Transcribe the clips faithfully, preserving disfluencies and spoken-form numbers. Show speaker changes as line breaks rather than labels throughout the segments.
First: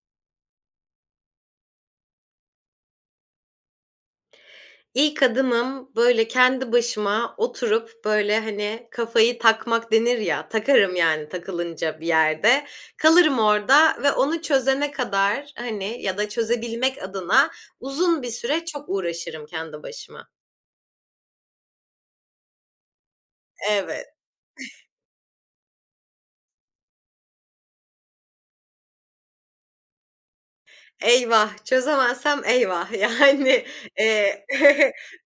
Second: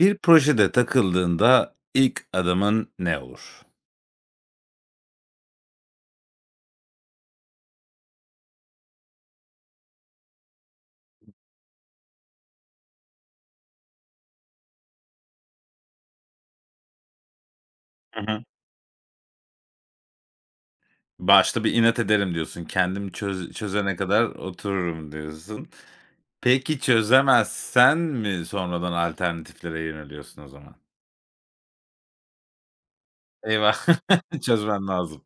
Bir projede takıldığında ilk adımın ne olur?
İlk adımım, böyle, kendi başıma oturup, böyle, hani, kafayı takmak denir ya, takarım, yani, takılınca bir yerde. Kalırım orada ve onu çözene kadar, hani, ya da çözebilmek adına
Hı
uzun bir
hı.
süre çok uğraşırım kendi başıma.
Başta bir inat ederim diyorsun. Kendim çöz çözene
Evet.
kadar otururum diyorsun. Peki çözemezsen mi sonradan alternatiflere yöneliyorsun o zaman?
Eyvah! Çözemezsem eyvah, yani,
Eyvah!
eee
Çözmen lazım.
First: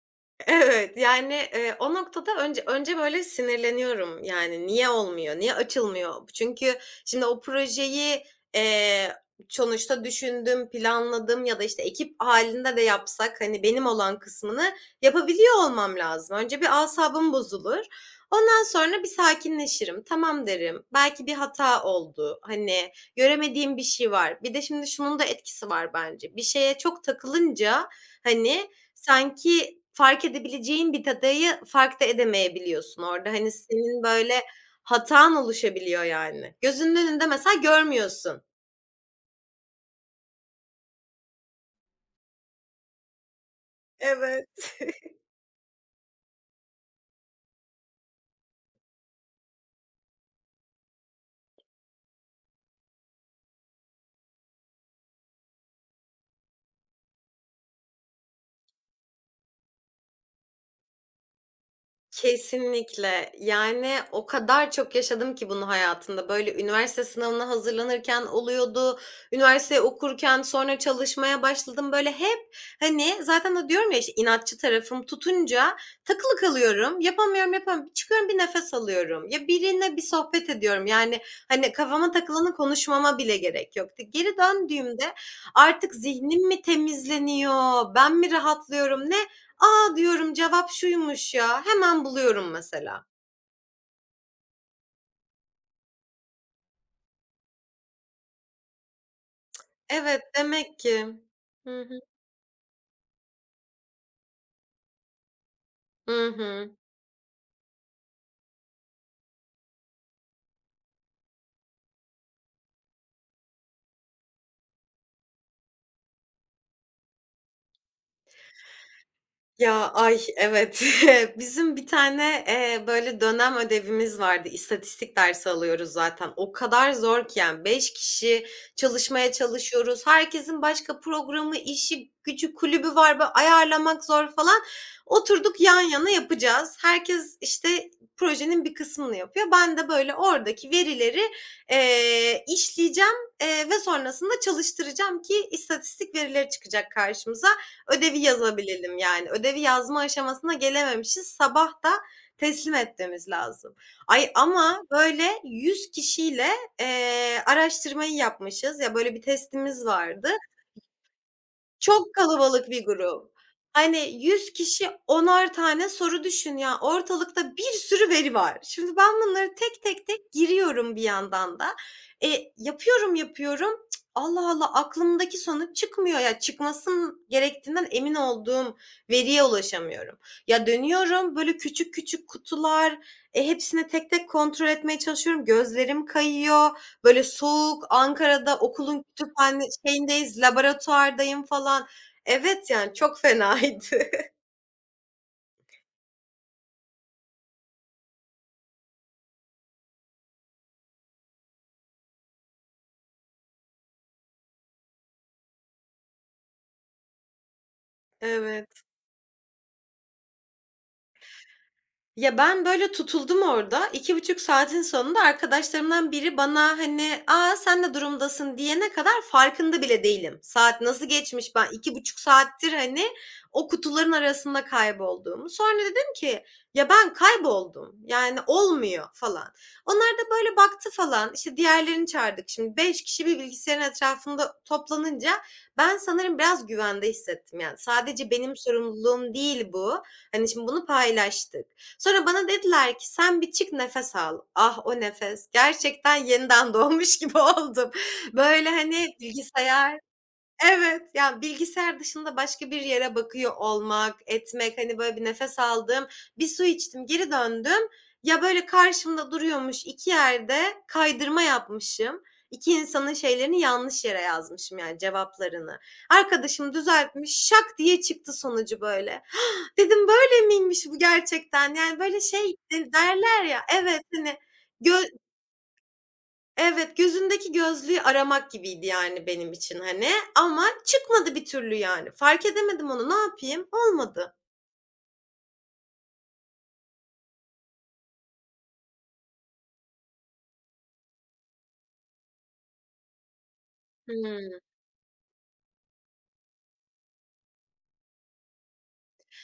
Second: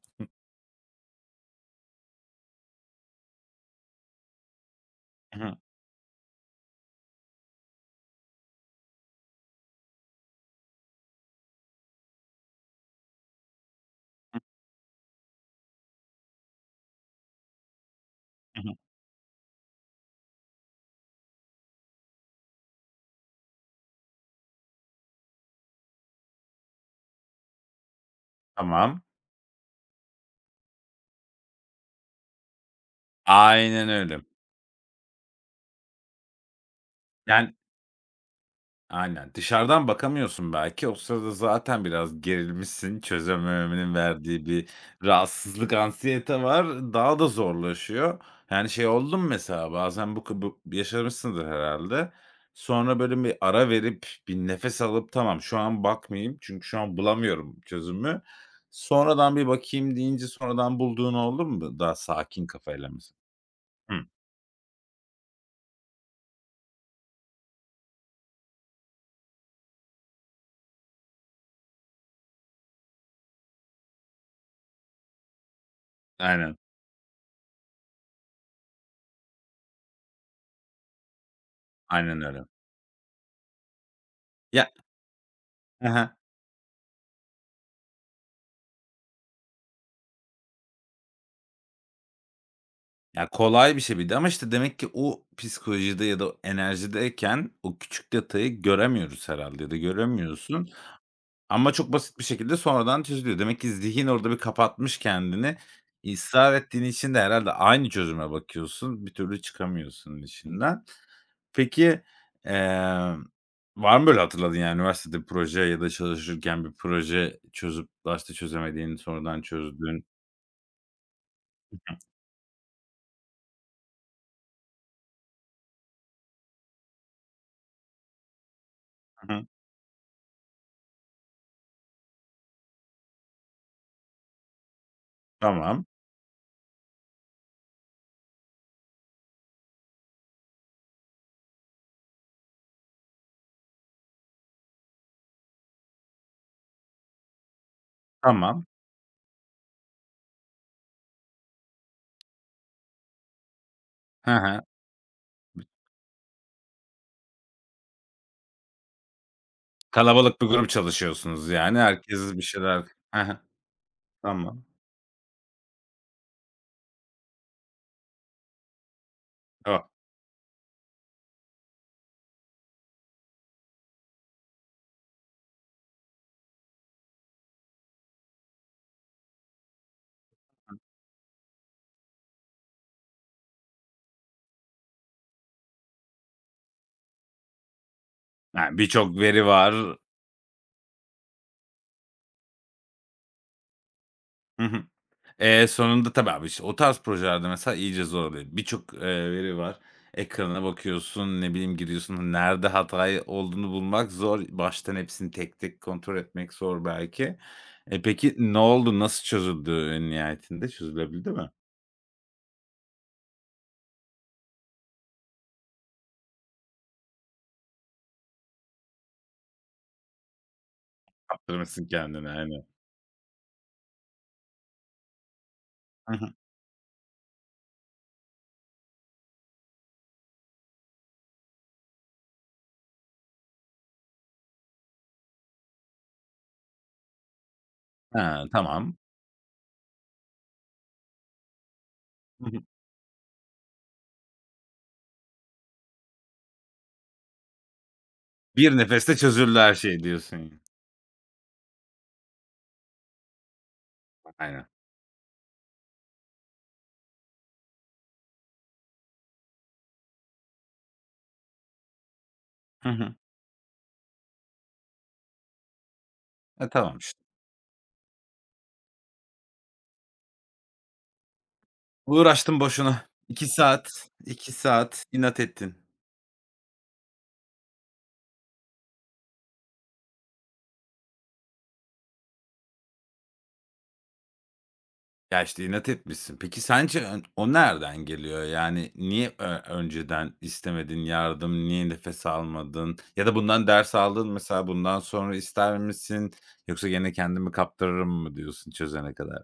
Evet, yani, eee, o noktada önce önce böyle sinirleniyorum. Yani, niye olmuyor,
Hı hı.
niye açılmıyor? Çünkü şimdi o projeyi, eee, sonuçta düşündüm, planladım ya da, işte, ekip hâlinde de yapsak, hani, benim olan kısmını yapabiliyor olmam lazım. Önce bir asabım bozulur.
Hı
Ondan
hı.
sonra bir sakinleşirim. Tamam derim. Belki bir hata oldu. Hani, göremediğim bir şey var. Bir de şimdi şunun da etkisi var bence. Bir şeye çok takılınca, hani,
Tamam.
sanki fark edebileceğin bir datayı fark da edemeyebiliyorsun orada. Hani,
Aynen
senin,
öyle.
böyle, hatan oluşabiliyor yani. Gözünün önünde
Yani.
mesela görmüyorsun.
Aynen. Dışarıdan bakamıyorsun belki. O sırada zaten biraz gerilmişsin. Çözememenin verdiği bir
Evet.
rahatsızlık, anksiyete var. Daha da zorlaşıyor. Yani şey oldu mu mesela bazen bu bu yaşamışsındır herhalde. Sonra böyle bir ara verip bir nefes alıp tamam şu an bakmayayım çünkü şu an bulamıyorum çözümü. Sonradan bir bakayım deyince sonradan bulduğun oldu mu? Daha sakin kafayla mesela.
Kesinlikle. Yani,
Hımm.
o kadar çok yaşadım ki bunu hayatımda. Böyle, üniversite sınavına hazırlanırken oluyordu, üniversite okurken, sonra çalışmaya başladım. Böyle, hep, hani, zaten o diyorum ya, işte, inatçı tarafım tutunca takılı
Aynen.
kalıyorum. Yapamıyorum, yapamıyorum. Çıkıyorum, bir nefes alıyorum. Ya, birine bir sohbet ediyorum. Yani, hani, kafama
Aynen öyle.
takılanı konuşmama bile gerek yoktu. Geri
Ya.
döndüğümde artık
Hı.
zihnim mi temizleniyor, ben mi rahatlıyorum, ne? "A!" diyorum, "Cevap şuymuş ya." Hemen buluyorum mesela.
Ya, kolay bir şey bir de ama, işte, demek ki o psikolojide ya da o enerjideyken o küçük detayı göremiyoruz herhalde ya da
Evet,
göremiyorsun
demek ki.
ama
Hı
çok
hı.
basit bir şekilde sonradan çözülüyor. Demek ki zihin orada bir kapatmış kendini.
Hı
Israr
hı.
ettiğin için de herhâlde aynı çözüme bakıyorsun, bir türlü çıkamıyorsun içinden. Peki, emm, var mı böyle hatırladın yani, üniversitede bir proje ya da çalışırken bir proje çözüp başta çözemediğini sonradan
Ya,
çözdüğün?
ay, evet. Bizim bir tane, eee, böyle dönem ödevimiz vardı. İstatistik dersi alıyoruz zaten. O kadar zor ki yani beş kişi
Hı
çalışmaya
hı.
çalışıyoruz. Herkesin başka programı, işi, gücü, kulübü var. Böyle ayarlamak zor falan. Oturduk yan
Tamam,
yana yapacağız. Herkes, işte, projenin bir kısmını yapıyor. Ben de böyle oradaki verileri, eee, işleyeceğim, eee, ve sonrasında çalıştıracağım ki istatistik verileri çıkacak karşımıza. Ödevi
tamam.
yazabilelim yani. Ödevi yazma aşamasına gelememişiz. Sabah da teslim etmemiz lazım. Ay,
He he.
ama böyle yüz kişiyle, eee, araştırmayı yapmışız. Ya, böyle bir testimiz vardı.
Kalabalık bir grup çalışıyorsunuz yani.
Çok
Herkes bir
kalabalık
şeyler.
bir
Hı
grup.
hı.
Hani yüz
Tamam.
kişi onar tane soru düşün ya, ortalıkta bir sürü veri var. Şimdi ben bunları
O
tek tek tek giriyorum bir yandan da. E, yapıyorum, yapıyorum. Cık, Allah Allah aklımdaki sonuç çıkmıyor ya. Çıkmasın gerektiğinden emin olduğum veriye ulaşamıyorum. Ya dönüyorum böyle küçük küçük kutular, e, hepsini tek tek kontrol etmeye çalışıyorum. Gözlerim kayıyor. Böyle soğuk, Ankara'da
yani
okulun
birçok veri
kütüphane
var.
şeyindeyiz, laboratuvardayım falan. Evet, yani çok fenaydı.
Hı hı. Eee, sonunda tabii abi, işte, o tarz projelerde mesela iyice zor oluyor. Birçok, eee, veri var. Ekrana bakıyorsun, ne bileyim, giriyorsun. Nerede hata olduğunu bulmak zor. Baştan hepsini tek tek kontrol etmek zor belki. E, peki ne
Evet.
oldu? Nasıl çözüldü en nihayetinde? Çözülebildi mi?
Ya, ben, böyle, tutuldum orada. İki buçuk saatin sonunda arkadaşlarımdan biri bana, hani, "aa sen de durumdasın?" diyene kadar farkında bile değilim. Saat nasıl geçmiş? Ben
Kaptırmışsın
iki buçuk
kendini. Aynen.
saattir, hani, o kutuların arasında kaybolduğumu. Sonra dedim
Hı hı.
ki, "Ya, ben kayboldum. Yani, olmuyor." falan. Onlar da, böyle, baktı falan. İşte diğerlerini çağırdık. Şimdi beş kişi bir bilgisayarın etrafında toplanınca ben sanırım biraz güvende hissettim. Yani, sadece
Ha,
benim
tamam.
sorumluluğum değil bu. Hani, şimdi bunu paylaştık. Sonra bana
Hı hı.
dediler ki, "Sen bir çık nefes al." Ah, o nefes! Gerçekten yeniden doğmuş gibi oldum. Böyle,
Bir nefeste
hani,
çözüldü her
bilgisayar.
şey diyorsun.
Evet, ya, bilgisayar dışında başka bir yere bakıyor olmak,
Aynen.
etmek, hani, böyle bir nefes aldım, bir su içtim, geri döndüm. Ya, böyle karşımda duruyormuş, iki yerde kaydırma yapmışım. iki
Hı hı.
insanın şeylerini yanlış yere yazmışım, yani, cevaplarını.
E,
Arkadaşım
tamam işte.
düzeltmiş, şak diye çıktı sonucu böyle. Dedim, "Böyle miymiş bu gerçekten?" Yani, böyle, şey
Uğraştın
de
boşuna.
derler
iki
ya. Evet,
saat,
hani,
iki
gö
saat inat ettin.
evet, gözündeki gözlüğü aramak gibiydi, yani, benim için, hani, ama çıkmadı bir türlü, yani. Fark edemedim onu. Ne yapayım? Olmadı.
Ya, işte, inat etmişsin. Peki sence ön o nereden geliyor? Yani niye ö önceden istemedin yardım? Niye nefes almadın? Ya da bundan ders aldın
Hıı.
mesela bundan sonra ister misin? Yoksa gene kendimi kaptırırım mı diyorsun çözene kadar?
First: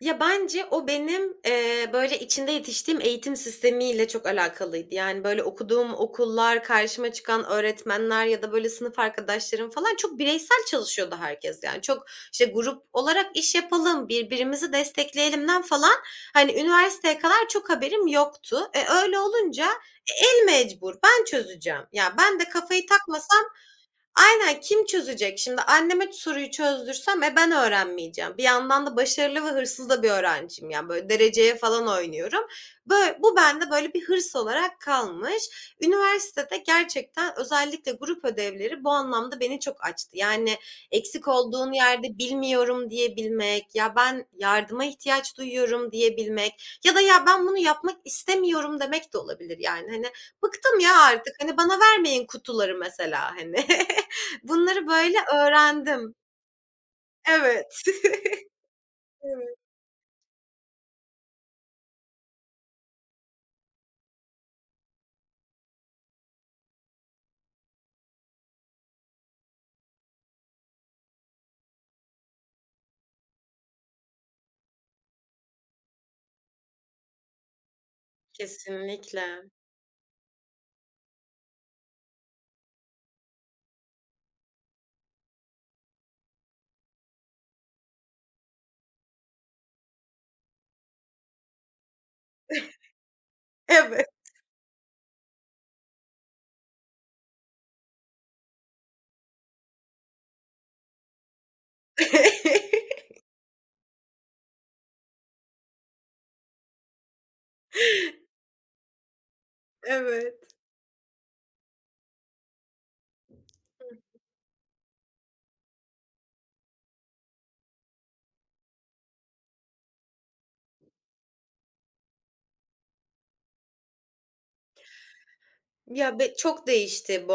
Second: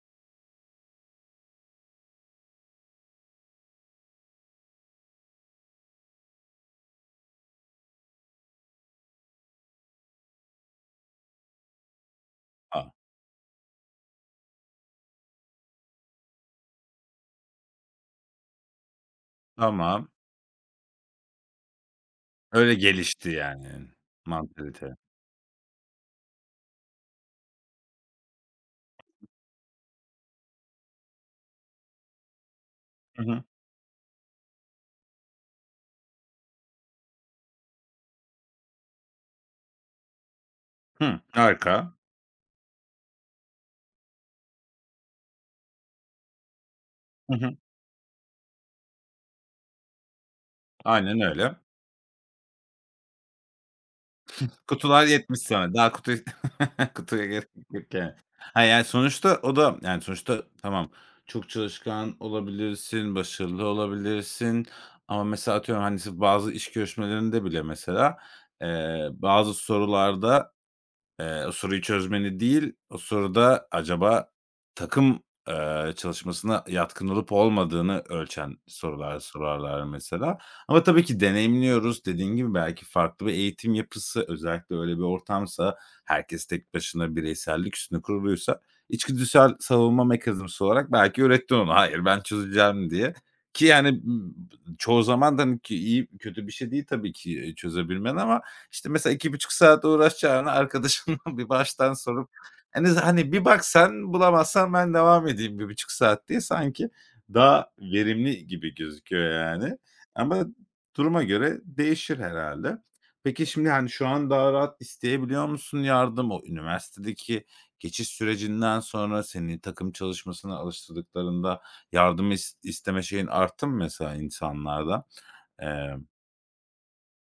Ya, bence o benim, eee, böyle, içinde yetiştiğim eğitim sistemiyle çok alakalıydı. Yani, böyle, okuduğum okullar, karşıma çıkan öğretmenler ya da, böyle, sınıf arkadaşlarım falan çok bireysel çalışıyordu herkes. Yani, çok, işte,
A,
grup olarak iş yapalım, birbirimizi destekleyelimden falan, hani, üniversiteye kadar çok haberim yoktu. E, öyle olunca,
tamam.
e, el mecbur, ben çözeceğim. Ya, ben de
Öyle
kafayı
gelişti
takmasam
yani
aynen, kim
mantalite.
çözecek? Şimdi anneme soruyu çözdürsem, e, ben öğrenmeyeceğim. Bir yandan da başarılı ve hırslı da bir öğrenciyim. Yani, böyle, dereceye falan oynuyorum. Böyle
Hı
bu
hı.
bende, böyle, bir hırs olarak kalmış. Üniversitede gerçekten özellikle grup ödevleri bu anlamda beni çok açtı. Yani,
Hı,
eksik olduğun
harika.
yerde bilmiyorum diyebilmek, ya, ben yardıma ihtiyaç duyuyorum diyebilmek ya da ya,
Hı
ben
hı.
bunu yapmak istemiyorum demek de olabilir, yani. Hani, bıktım ya
Aynen
artık,
öyle.
hani, bana vermeyin kutuları mesela, hani. Bunları
Kutular
böyle
yetmiş sana. Daha kutu
öğrendim.
kutuya gerek
Evet.
yok yani. Hayır, yani, sonuçta o
Evet.
da, yani, sonuçta tamam, çok çalışkan olabilirsin, başarılı olabilirsin ama mesela atıyorum, hani, bazı iş görüşmelerinde bile mesela, eee, bazı sorularda. Eee, o soruyu çözmeni değil, o soruda acaba takım, eee, çalışmasına yatkın olup olmadığını ölçen sorular
Kesinlikle.
sorarlar mesela. Ama tabii ki deneyimliyoruz. Dediğin gibi belki farklı bir eğitim yapısı, özellikle öyle bir ortamsa, herkes tek başına bireysellik üstüne kuruluysa, içgüdüsel savunma mekanizması olarak belki öğrettin ona, "Hayır, ben çözeceğim." diye. Ki yani,
Evet.
ımm, çoğu zaman da, hani, ki iyi kötü bir şey değil tabii ki, eee, çözebilmen ama işte, mesela iki buçuk saat uğraşacağına arkadaşına bir baştan sorup, hani, hani, bir bak sen, bulamazsan ben devam edeyim bir buçuk saat diye sanki daha verimli gibi gözüküyor yani. Ama
Evet.
duruma göre değişir herhalde. Peki, şimdi, hani, şu an daha rahat isteyebiliyor musun yardım? O üniversitedeki geçiş sürecinden sonra seni takım çalışmasına alıştırdıklarında yardım is isteme şeyin arttı mı mesela insanlarda? Eee
Ya, be çok değişti bu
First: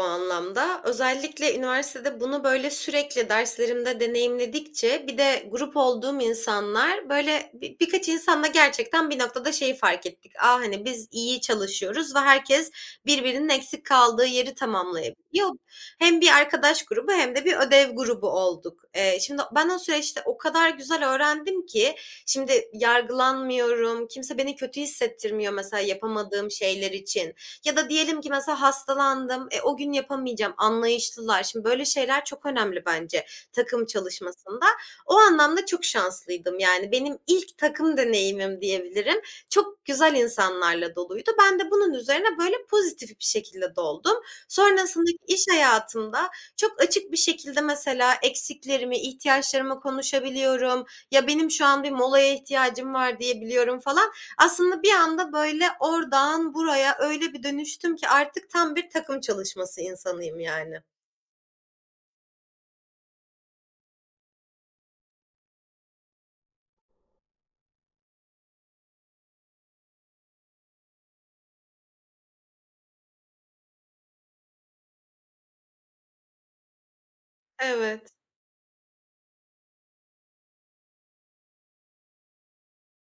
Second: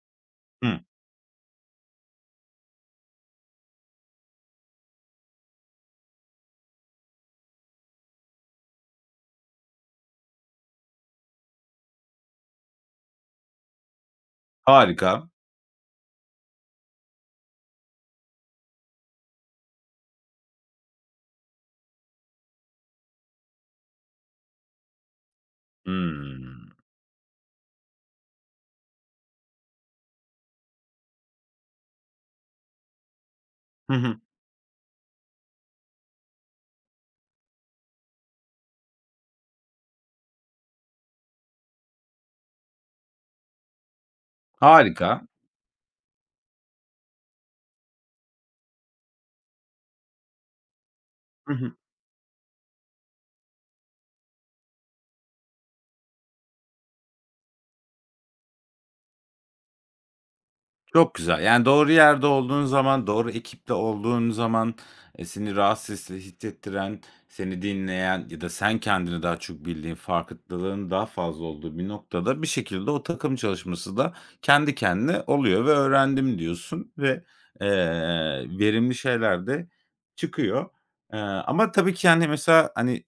Hı,
anlamda. Özellikle üniversitede bunu, böyle, sürekli derslerimde deneyimledikçe bir de grup olduğum insanlar, böyle, bi birkaç insanla gerçekten bir noktada şeyi fark ettik. A, hani, biz iyi çalışıyoruz ve herkes birbirinin eksik kaldığı yeri
harika.
tamamlayabiliyor. Hem bir arkadaş grubu hem de bir ödev grubu olduk. Eee, şimdi ben o süreçte o kadar güzel öğrendim ki şimdi yargılanmıyorum, kimse beni kötü hissettirmiyor mesela yapamadığım
Hımm.
şeyler için. Ya da diyelim ki mesela hastalandım, e, o gün yapamayacağım, anlayışlılar. Şimdi böyle şeyler çok önemli bence takım
Hı hı.
çalışmasında. O anlamda çok şanslıydım. Yani benim ilk takım deneyimim diyebilirim. Çok güzel insanlarla doluydu. Ben de bunun üzerine böyle pozitif bir şekilde doldum. Sonrasındaki
Harika.
iş hayatımda çok açık bir şekilde mesela eksiklerimi, ihtiyaçlarımı konuşabiliyorum. Ya benim
Hı
şu
hı.
an bir molaya ihtiyacım var diyebiliyorum falan. Aslında bir anda böyle oradan buraya öyle bir dönüştüm ki artık tam bir takım çalışması insanıyım yani.
Çok güzel. Yani doğru yerde olduğun zaman, doğru ekiple olduğun zaman, eee, seni rahatsız his hissettiren, seni dinleyen ya da sen kendini daha çok bildiğin, farkındalığın daha fazla olduğu bir noktada bir şekilde o takım çalışması da kendi kendine oluyor ve öğrendim diyorsun ve, eee,
Evet.
verimli şeyler de çıkıyor. Eee, ama tabii ki, yani, mesela, hani.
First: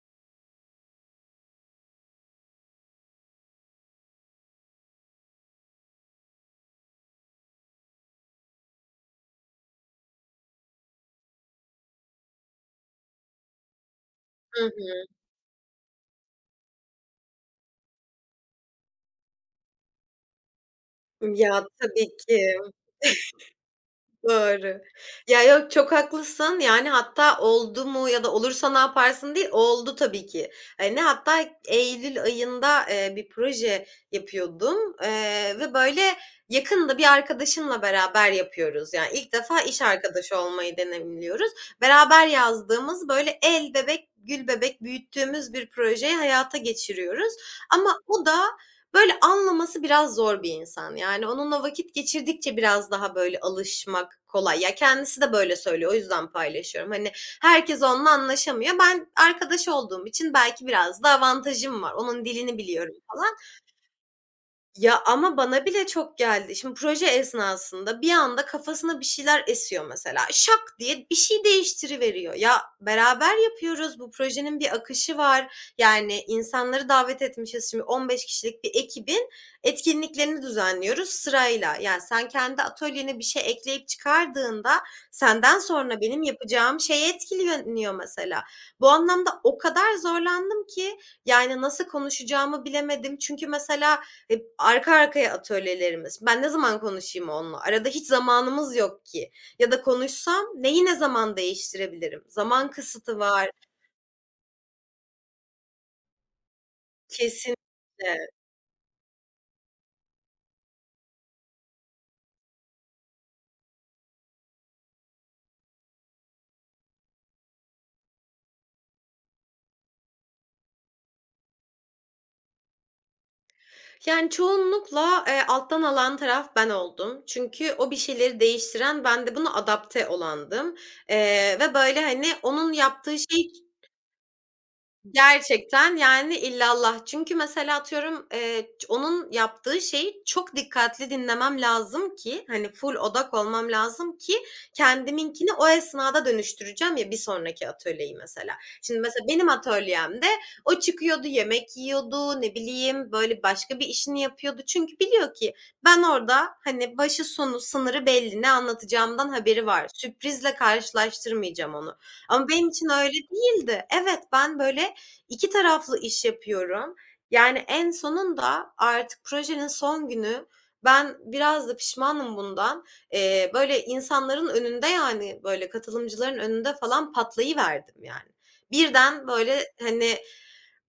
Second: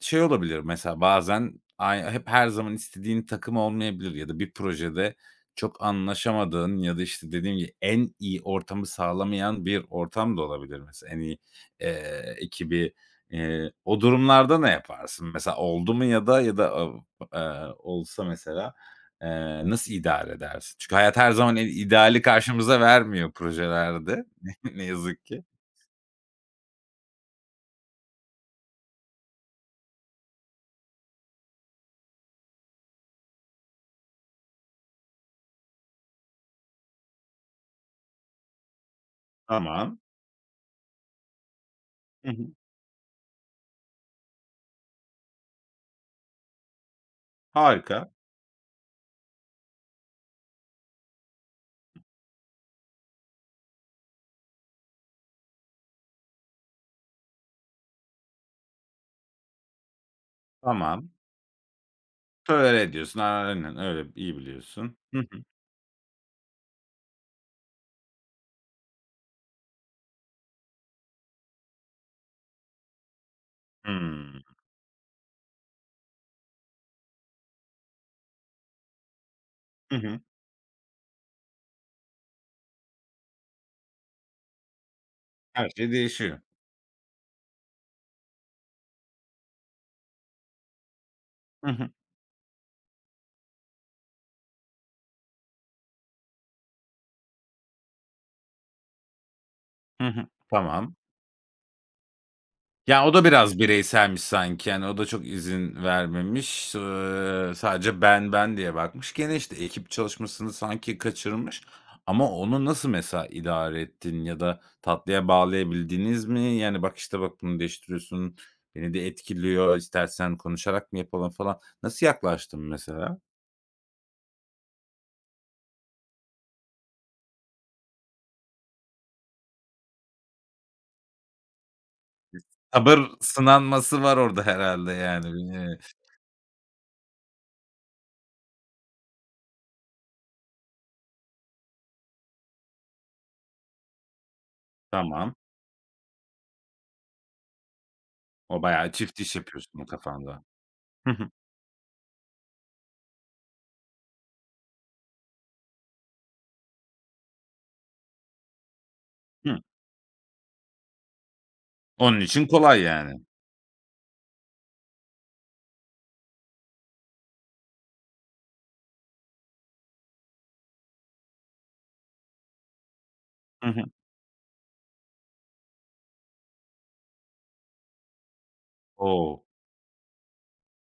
Şey olabilir mesela bazen ay hep her zaman istediğin takım olmayabilir ya da bir projede çok anlaşamadığın ya da, işte, dediğim gibi en iyi ortamı sağlamayan bir ortam da olabilir mesela en iyi, eee, ekibi. Eee, o durumlarda
Hı
ne
hı.
yaparsın? Mesela oldu mu ya da ya da av olsa mesela, eee, nasıl idare edersin? Çünkü hayat her zaman i
Ya, tabii
ideali
ki.
karşımıza vermiyor projelerde
Doğru.
ne yazık
Ya,
ki.
yok, çok haklısın. Yani, hatta oldu mu ya da olursa ne yaparsın değil, oldu tabii ki. Hani, hatta eylül ayında, eee, bir proje yapıyordum, eee, ve böyle yakında bir arkadaşımla beraber yapıyoruz. Yani, ilk defa iş
Tamam.
arkadaşı olmayı deneyimliyoruz. Beraber
Hı hı.
yazdığımız, böyle el bebek, gül bebek büyüttüğümüz bir projeyi hayata geçiriyoruz ama
Harika.
o da böyle anlaması biraz zor bir insan. Yani onunla vakit geçirdikçe biraz daha böyle alışmak kolay. Ya kendisi de böyle söylüyor. O yüzden paylaşıyorum. Hani herkes onunla anlaşamıyor. Ben arkadaş olduğum için belki biraz
Tamam.
da avantajım var. Onun dilini
Tolere
biliyorum
ediyorsun.
falan.
Aynen öyle, iyi biliyorsun.
Ya,
Hı
ama
hı.
bana bile çok geldi. Şimdi proje esnasında bir anda kafasına bir şeyler esiyor mesela. Şak diye bir şey değiştiriveriyor. Ya, beraber yapıyoruz, bu
Hımm.
projenin bir akışı var. Yani insanları davet etmişiz. Şimdi on beş kişilik bir ekibin
Hı hı.
etkinliklerini düzenliyoruz sırayla. Yani sen kendi atölyene bir şey ekleyip çıkardığında senden
Her şey
sonra benim
değişiyor.
yapacağım şey etkileniyor mesela. Bu anlamda o kadar zorlandım ki, yani,
Hı
nasıl
hı.
konuşacağımı bilemedim. Çünkü mesela hep arka arkaya atölyelerimiz. Ben ne zaman konuşayım onunla? Arada hiç zamanımız yok ki ya da
Hı hı.
konuşsam neyi
Tamam.
ne zaman değiştirebilirim? Zaman
Ya, o
kısıtı
da
var
biraz bireyselmiş sanki. Yani, o da çok izin vermemiş. Iıı, sadece
kesinlikle.
ben, ben diye bakmış. Gene, işte, ekip çalışmasını sanki kaçırmış ama onu nasıl mesela idare ettin ya da tatlıya bağlayabildiniz mi? Yani, "Bak, işte, bak bunu değiştiriyorsun, beni de etkiliyor, istersen konuşarak mı yapalım?" falan. Nasıl yaklaştın mesela?
Yani çoğunlukla, eee, alttan alan taraf ben oldum. Çünkü o bir şeyleri değiştiren ben de buna adapte olandım, eee, ve böyle, hani, onun
Sabır
yaptığı şey.
sınanması var orada herhâlde yani. Eee,
Gerçekten, yani, illallah. Çünkü mesela atıyorum, eee, ç onun yaptığı şeyi çok dikkatli dinlemem lazım ki, hani, full odak olmam lazım ki
tamam.
kendiminkini o esnada dönüştüreceğim ya bir sonraki atölyeyi mesela.
O bayağı
Şimdi
çift
mesela
iş
benim
yapıyorsun
atölyemde
kafanda.
o
Hı
çıkıyordu,
hı.
yemek yiyordu, ne bileyim, böyle, başka bir işini yapıyordu. Çünkü biliyor ki ben orada, hani, başı sonu sınırı belli, ne anlatacağımdan
Hıı.
haberi var. Sürprizle karşılaştırmayacağım onu.
Onun için
Ama benim
kolay
için öyle
yani.
değildi. Evet, ben, böyle, İki taraflı iş yapıyorum. Yani en sonunda artık projenin son günü ben biraz da pişmanım bundan. Eee,
Hı hı.
böyle insanların önünde yani, böyle katılımcıların önünde falan patlayıverdim yani. Birden
O!
böyle, hani,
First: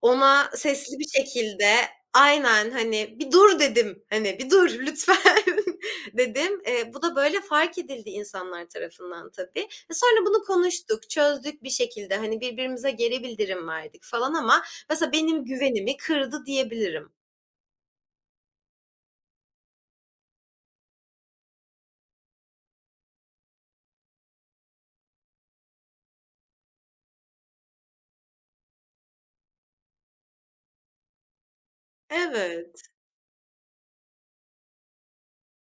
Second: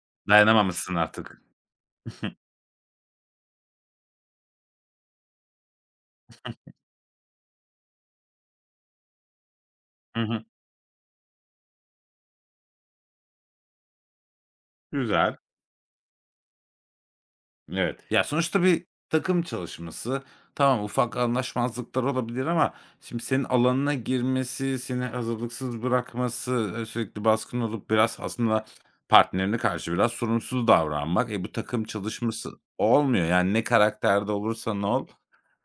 ona
Dayanamamışsın
sesli bir
artık.
şekilde aynen, hani, "Bir dur." dedim, hani, "Bir dur lütfen." dedim. Eee, bu da böyle fark edildi insanlar tarafından tabii. E,
Hı
sonra bunu
hı.
konuştuk, çözdük bir şekilde. Hani birbirimize geri bildirim verdik falan ama mesela
Güzel.
benim güvenimi kırdı diyebilirim.
Evet. Ya, sonuçta bir takım çalışması. Tamam, ufak anlaşmazlıklar olabilir ama şimdi senin alanına girmesi, seni hazırlıksız bırakması, eee, sürekli baskın olup biraz aslında partnerine karşı biraz sorumsuz davranmak. E, bu takım çalışması
Evet.
olmuyor. Yani ne karakterde olursan ol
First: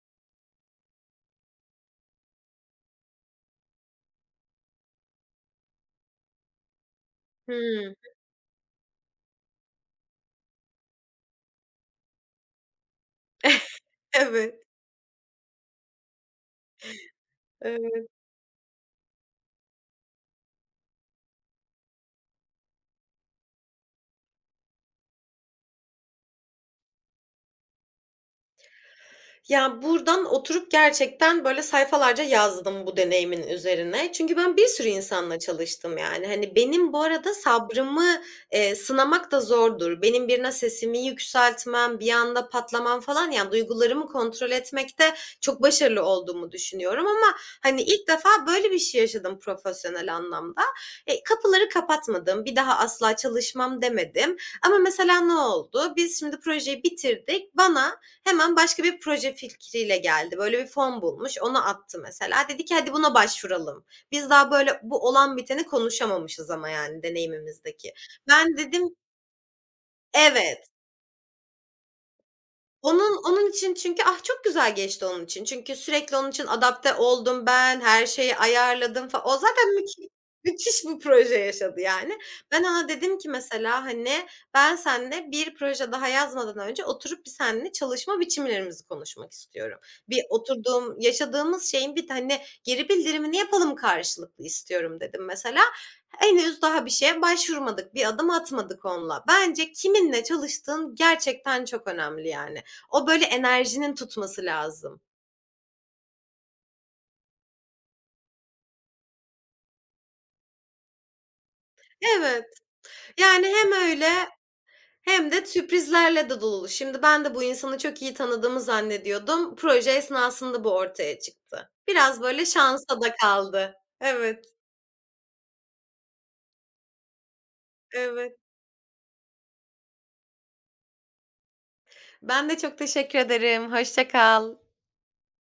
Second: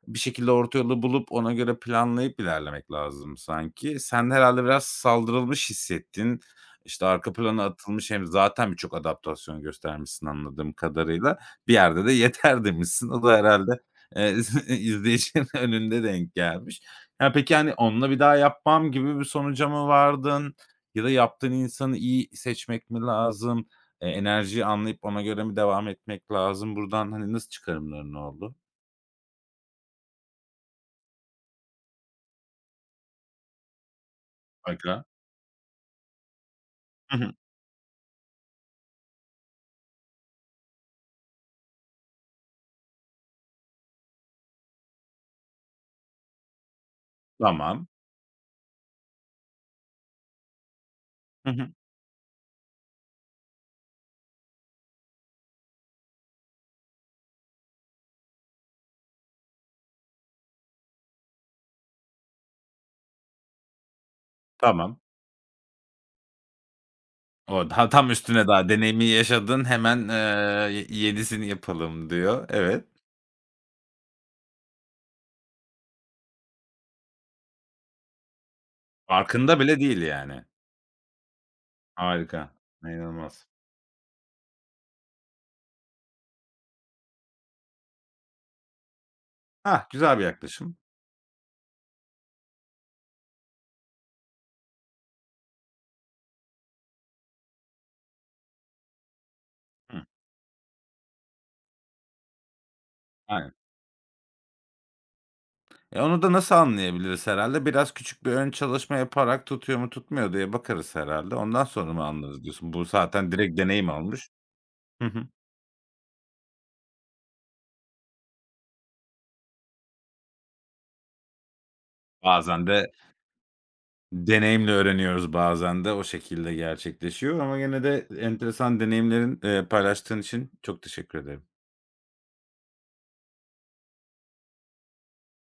bir şekilde orta yolu bulup ona göre planlayıp ilerlemek lazım sanki. Sen de herhâlde biraz saldırılmış hissettin. İşte, arka plana
Hımm.
atılmış hem zaten birçok adaptasyon göstermişsin anladığım kadarıyla. Bir yerde de yeter demişsin. O da herhâlde, eee,
Evet.
izleyicinin önünde denk gelmiş. Ya, peki, hani,
Evet.
onunla bir daha yapmam gibi bir sonuca mı vardın ya da yaptığın insanı iyi seçmek mi lazım? Eee, enerjiyi anlayıp ona göre mi devam etmek lazım? Buradan, hani, nasıl çıkarımların oldu?
Ya, buradan oturup gerçekten, böyle, sayfalarca yazdım bu deneyimin üzerine. Çünkü ben bir sürü
Aga.
insanla çalıştım, yani. Hani, benim bu
Hı hı.
arada sabrımı, eee, sınamak da zordur. Benim birine sesimi yükseltmem, bir anda patlamam falan, yani, duygularımı kontrol etmekte çok başarılı olduğumu düşünüyorum ama, hani,
Tamam.
ilk defa böyle bir şey yaşadım profesyonel anlamda. E,
Hı
kapıları
hı.
kapatmadım, bir daha asla çalışmam demedim ama mesela ne oldu? Biz şimdi projeyi bitirdik. Bana hemen başka bir proje fikriyle geldi. Böyle bir fon bulmuş, onu attı mesela. Dedi ki hadi buna başvuralım. Biz daha böyle
Tamam.
bu olan biteni konuşamamışız ama yani
O daha
deneyimimizdeki.
tam üstüne
Ben
daha
dedim.
deneyimi yaşadın, hemen,
Evet.
eee, "Ye yenisini yapalım." diyor. Evet.
Onun onun için çünkü ah, çok güzel geçti onun için. Çünkü sürekli onun için adapte oldum ben, her şeyi ayarladım fa. O
Farkında
zaten
bile
müthiş
değil yani.
müthiş bir proje yaşadı yani.
Harika.
Ben ona dedim ki
İnanılmaz.
mesela, hani, "Ben seninle bir proje daha yazmadan önce oturup bir seninle çalışma biçimlerimizi konuşmak istiyorum.
Hah, güzel
Bir
bir yaklaşım.
oturduğum, yaşadığımız şeyin bir hani geri bildirimini yapalım karşılıklı istiyorum." dedim mesela. Henüz daha bir şeye başvurmadık, bir adım atmadık onunla. Bence
Hıh,
kiminle çalıştığın gerçekten çok önemli yani. O böyle
aynen.
enerjinin tutması lazım.
E, onu da nasıl anlayabiliriz herhâlde? Biraz küçük bir ön çalışma yaparak tutuyor mu, tutmuyor diye bakarız herhâlde. Ondan sonra mı anlarız
Evet.
diyorsun? Bu zaten
Yani
direkt
hem
deneyim
öyle
olmuş. Hı hı.
hem de sürprizlerle de dolu. Şimdi ben de bu insanı çok iyi tanıdığımı zannediyordum. Proje esnasında bu ortaya çıktı. Biraz böyle
Bazen de.
şansa da kaldı. Evet,
Deneyimle öğreniyoruz bazen de o şekilde gerçekleşiyor ama gene de
evet.
enteresan deneyimlerin, eee, paylaştığın için çok teşekkür ederim.
Ben de çok teşekkür ederim. Hoşça kal.